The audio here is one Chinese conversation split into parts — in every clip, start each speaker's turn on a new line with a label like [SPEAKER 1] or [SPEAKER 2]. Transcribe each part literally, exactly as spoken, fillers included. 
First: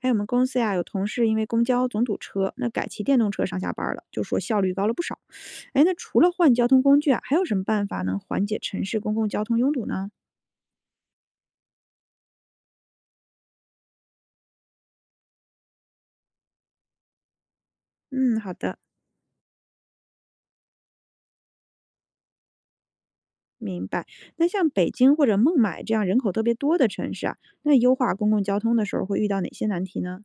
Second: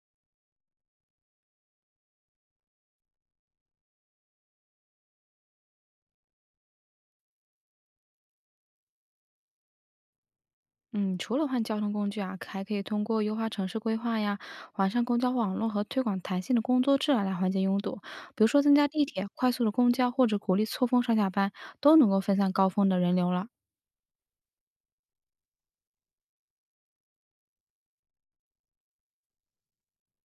[SPEAKER 1] 还有我们公司呀，有同事因为公交总堵车，那改骑电动车上下班了，就说效率高了不少。哎，那除了换交通工具啊，还有什么办法能缓解城市公共交通拥堵呢？
[SPEAKER 2] 嗯，除了换交通工具啊，还可以通过优化城市规划呀，完善公交网络和推广弹性的工作制啊来缓解拥堵。
[SPEAKER 1] 嗯，
[SPEAKER 2] 比如
[SPEAKER 1] 好
[SPEAKER 2] 说增
[SPEAKER 1] 的，
[SPEAKER 2] 加地铁、快速的公交，或者鼓励错峰上下班，都能够分散高峰的人流了。
[SPEAKER 1] 明白。那像北京或者孟买这样人口特别多的城市啊，那优化公共交通的时候会遇到哪些难题呢？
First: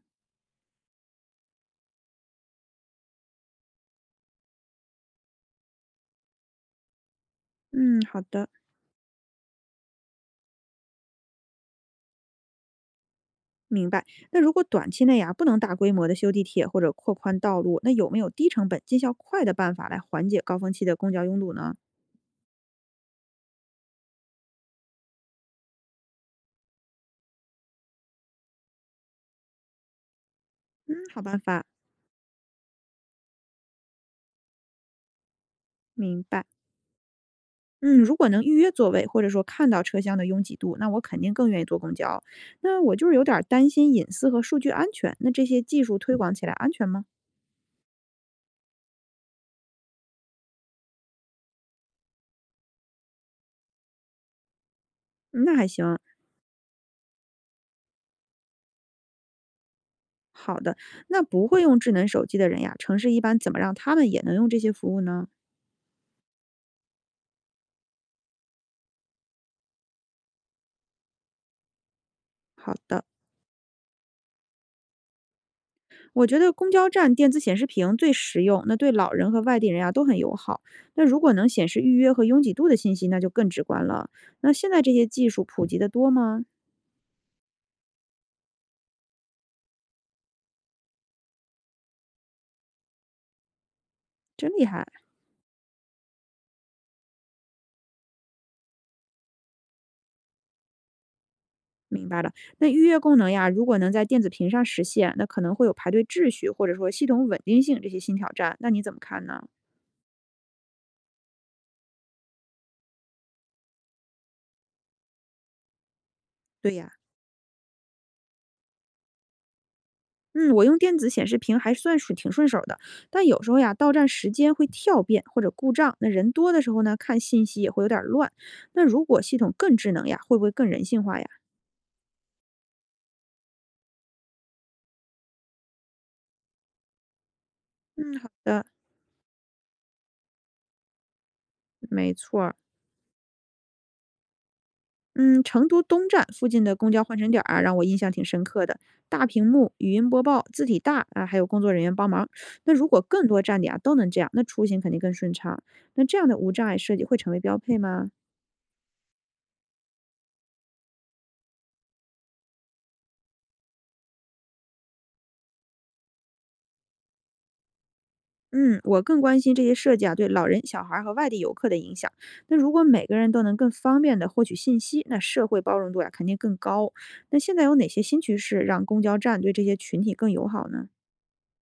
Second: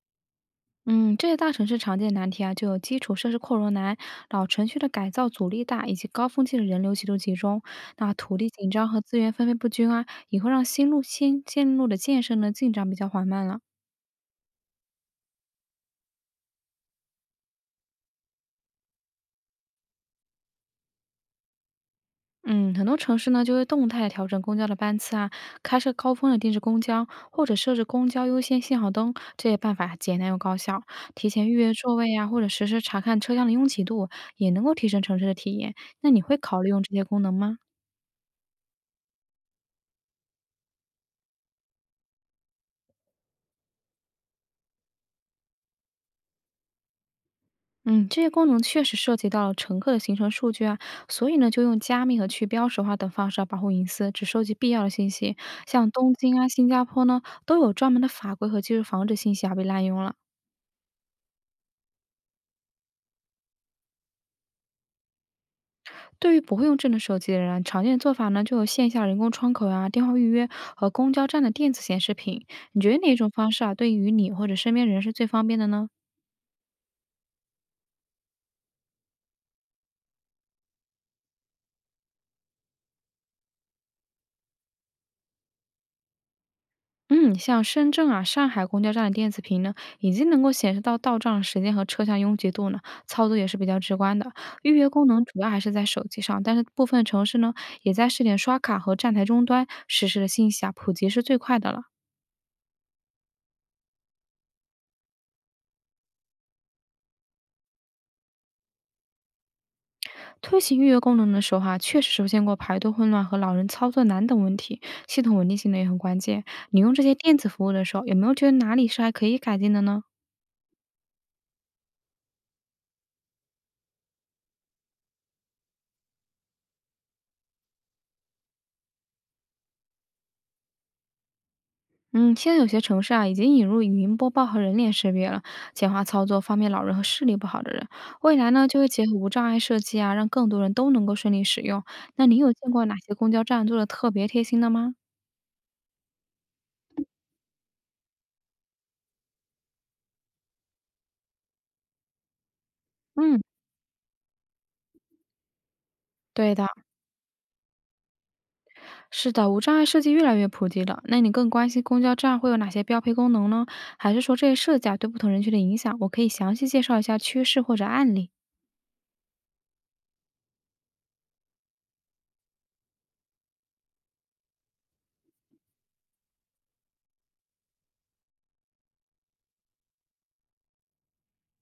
[SPEAKER 2] 嗯，这些大城市常见的难题啊，就有基础设施扩容难、老城区的改造阻力大，以及高峰期的人流极度集中。
[SPEAKER 1] 嗯，
[SPEAKER 2] 那
[SPEAKER 1] 好
[SPEAKER 2] 土
[SPEAKER 1] 的，
[SPEAKER 2] 地紧张和资源分配不均啊，也会让新路新线路的建设呢进展比较缓慢了。
[SPEAKER 1] 明白。那如果短期内啊不能大规模的修地铁或者扩宽道路，那有没有低成本、见效快的办法来缓解高峰期的公交拥堵呢？
[SPEAKER 2] 嗯，很多城市呢就会动态调整公交的班次啊，开设高峰的定制公交，或者设置公交优先信号灯，这些办法简单又高效。
[SPEAKER 1] 嗯，好
[SPEAKER 2] 提
[SPEAKER 1] 办
[SPEAKER 2] 前预
[SPEAKER 1] 法，
[SPEAKER 2] 约座位啊，或者实时查看车厢的拥挤度，也能够提升城市的体验。那你
[SPEAKER 1] 明
[SPEAKER 2] 会
[SPEAKER 1] 白。
[SPEAKER 2] 考虑用这些功能吗？
[SPEAKER 1] 嗯，如果能预约座位，或者说看到车厢的拥挤度，那我肯定更愿意坐公交。那我就是有点儿担心隐私和数据安全。那这些技术推广起来安全吗？
[SPEAKER 2] 嗯，这些功能确实涉及到了乘客的行程数据啊，所以呢，就用加密和去标识化等方式来保护隐私，只收集必要的信息。
[SPEAKER 1] 嗯那还
[SPEAKER 2] 像
[SPEAKER 1] 行，
[SPEAKER 2] 东京啊、新加坡呢，都有专门的法规和技术防止信息啊被滥用了。
[SPEAKER 1] 好的。那不会用智能手机的人呀，城市一般怎么让他们也能用这些服务呢？
[SPEAKER 2] 对于不会用智能手机的人啊，常见的做法呢，就有线下人工窗口啊、电话预约和公交站的电子显示屏。
[SPEAKER 1] 好
[SPEAKER 2] 你觉得
[SPEAKER 1] 的，
[SPEAKER 2] 哪种方式啊，对于你或者身边人是最方便的呢？
[SPEAKER 1] 我觉得公交站电子显示屏最实用，那对老人和外地人呀都很友好。那如果能显示预约和拥挤度的信息，那就更直观了。那现在这些技术普及的多吗？
[SPEAKER 2] 嗯，像深圳啊、上海公交站的电子屏呢，已经能够显示到到站时间和车厢拥挤度呢，操作也是比较直观的。
[SPEAKER 1] 真厉
[SPEAKER 2] 预
[SPEAKER 1] 害。
[SPEAKER 2] 约功能主要还是在手机上，但是部分城市呢，也在试点刷卡和站台终端实时的信息啊，普及是最快的了。
[SPEAKER 1] 明白了，那预约功能呀，如果能在电子屏上实现，那可能会有排队秩序或者说系统稳定性这些新挑战，那你怎么看呢？
[SPEAKER 2] 推行预约功能的时候哈，确实出现过排队混乱和老人操作难等问题，系统稳定性呢也很关键。
[SPEAKER 1] 对
[SPEAKER 2] 你
[SPEAKER 1] 呀，
[SPEAKER 2] 用这些电子服务的时候，有没有觉得哪里是还可以改进的呢？
[SPEAKER 1] 嗯，我用电子显示屏还算是挺顺手的，但有时候呀，到站时间会跳变或者故障，那人多的时候呢，看信息也会有点儿乱。那如果系统更智能呀，会不会更人性化呀？
[SPEAKER 2] 嗯，现在有些城市啊已经引入语音播报和人脸识别了，简化操作，方便老人和视力不好的人。
[SPEAKER 1] 嗯，好
[SPEAKER 2] 未来
[SPEAKER 1] 的，
[SPEAKER 2] 呢，就会结合无障碍设计啊，让更多人都能够顺利使用。
[SPEAKER 1] 没
[SPEAKER 2] 那你
[SPEAKER 1] 错
[SPEAKER 2] 有
[SPEAKER 1] 儿。
[SPEAKER 2] 见过哪些公交站做的特别贴心的吗？
[SPEAKER 1] 嗯，成都东站附近的公交换乘点儿啊，让我印象挺深刻的。大屏幕、语音播报、字体大啊，还有工作人员帮忙。那如果更
[SPEAKER 2] 嗯，
[SPEAKER 1] 多站点啊都能这样，那出行肯定更顺畅。那这样的无
[SPEAKER 2] 对的，
[SPEAKER 1] 障碍设计会成为标配吗？
[SPEAKER 2] 是的，无障碍设计越来越普及了。那你更关心公交站会有哪些标配功能呢？还是说这些设计啊对不同人群的影响？我可以详细介绍一下趋势或者案例。
[SPEAKER 1] 嗯，我更关心这些设计啊对老人、小孩儿和外地游客的影响。那如果每个人都能更方便的获取信息，那社会包容度呀、肯定更高。那现在有哪些新趋势让公交站对这些群体更友好呢？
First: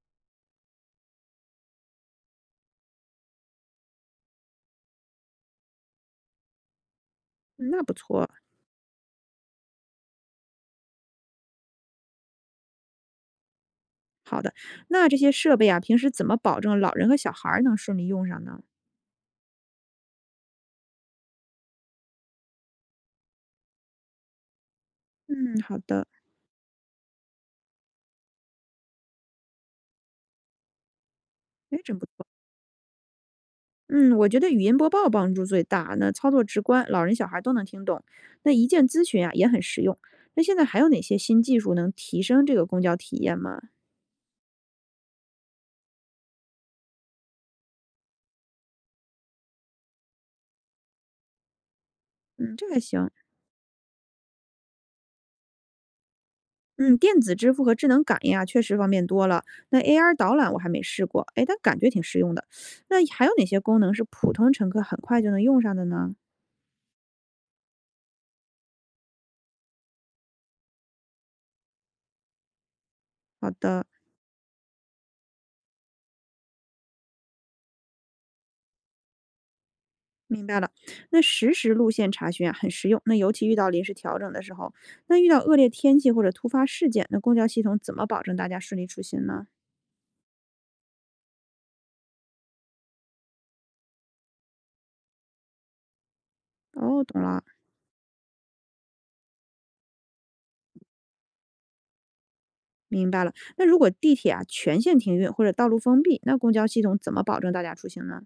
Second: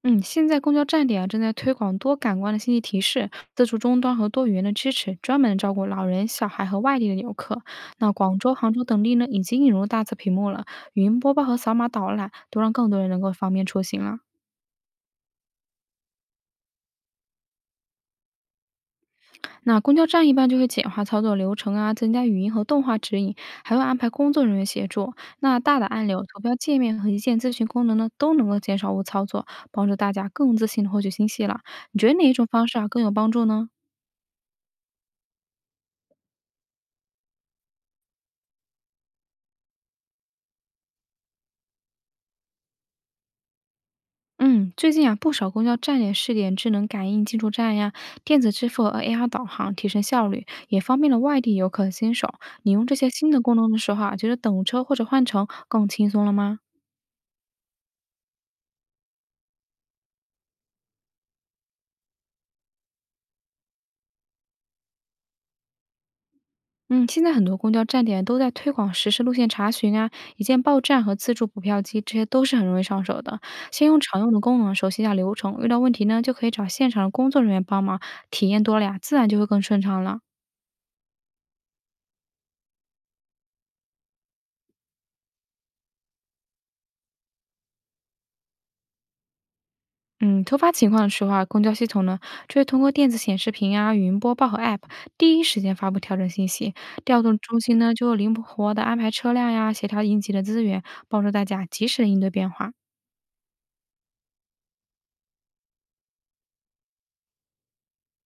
[SPEAKER 2] 嗯，现在公交站点啊正在推广多感官的信息提示、自助终端和多语言的支持，专门照顾老人、小孩和外地的游客。
[SPEAKER 1] 嗯那不
[SPEAKER 2] 那
[SPEAKER 1] 错。
[SPEAKER 2] 广州、杭州等地呢，已经引入大字屏幕了，语音播报和扫码导览，都让更多人能够方便出行了。
[SPEAKER 1] 好的，那这些设备啊，平时怎么保证老人和小孩儿能顺利用上呢？
[SPEAKER 2] 那公交站一般就会简化操作流程啊，增加语音和动画指引，还会安排工作人员协助。那
[SPEAKER 1] 嗯，好
[SPEAKER 2] 大的
[SPEAKER 1] 的，
[SPEAKER 2] 按钮、投标、界面和一键咨询功能呢，都能够减少误操作，帮助大家更自信的获取信息了。
[SPEAKER 1] 哎，真
[SPEAKER 2] 你
[SPEAKER 1] 不
[SPEAKER 2] 觉得哪
[SPEAKER 1] 错。
[SPEAKER 2] 一种方式啊更有帮助呢？
[SPEAKER 1] 嗯，我觉得语音播报帮助最大，那操作直观，老人小孩儿都能听懂。那一键咨询啊也很实用。那现在还有哪些新技术能提升这个公交体验吗？
[SPEAKER 2] 嗯，最近啊，不少公交站也试点智能感应进出站呀、电子支付和 A R 导航，提升效率，也方便了外地游客新手。
[SPEAKER 1] 嗯，这
[SPEAKER 2] 你
[SPEAKER 1] 还
[SPEAKER 2] 用这些
[SPEAKER 1] 行。
[SPEAKER 2] 新的功能的时候啊，觉得等车或者换乘更轻松了吗？
[SPEAKER 1] 嗯，电子支付和智能感应啊，确实方便多了。那 A R 导览我还没试过，哎，但感觉挺实用的。那还有哪些功能是普通乘客很快就能用上的呢？
[SPEAKER 2] 嗯，现在很多公交站点都在推广实时路线查询啊、一键报站和自助补票机，这些都是很容易上手的。
[SPEAKER 1] 好的，
[SPEAKER 2] 先用常用的功能熟悉一下流程，遇到问题呢就可以找现场的工作人员帮忙，体验多了呀，自然就会更顺畅了。
[SPEAKER 1] 明白了，那实时路线查询啊很实用。那尤其遇到临时调整的时候，那遇到恶劣天气或者突发事件，那公交系统怎么保证大家顺利出行呢？
[SPEAKER 2] 嗯，突发情况的时候啊，公交系统呢就会通过电子显示屏啊、语音播报和 App 第一时间发布调整信息，
[SPEAKER 1] 哦，
[SPEAKER 2] 调
[SPEAKER 1] 懂
[SPEAKER 2] 度
[SPEAKER 1] 了，
[SPEAKER 2] 中心呢就会灵活的安排车辆呀，协调应急的资源，帮助大家及时的应对变化。
[SPEAKER 1] 明白了。那如果地铁啊全线停运或者道路封闭，那公交系统怎么保证大家出行呢？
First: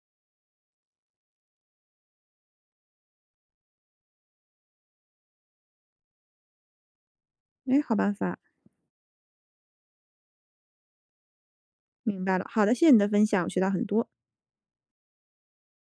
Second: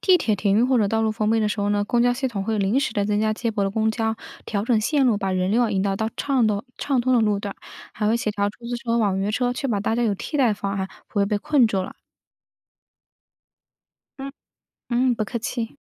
[SPEAKER 2] 地铁停运或者道路封闭的时候呢，公交系统会临时的增加接驳的公交，调整线路，把人流啊引导到畅通、畅通的路段，
[SPEAKER 1] 哎，好
[SPEAKER 2] 还
[SPEAKER 1] 办
[SPEAKER 2] 会协
[SPEAKER 1] 法，
[SPEAKER 2] 调出租车、网约车，确保大家有替代方案，不会被困住了。
[SPEAKER 1] 明白了。好的，谢谢你的分享，我学到很多。
[SPEAKER 2] 嗯，嗯，不客气。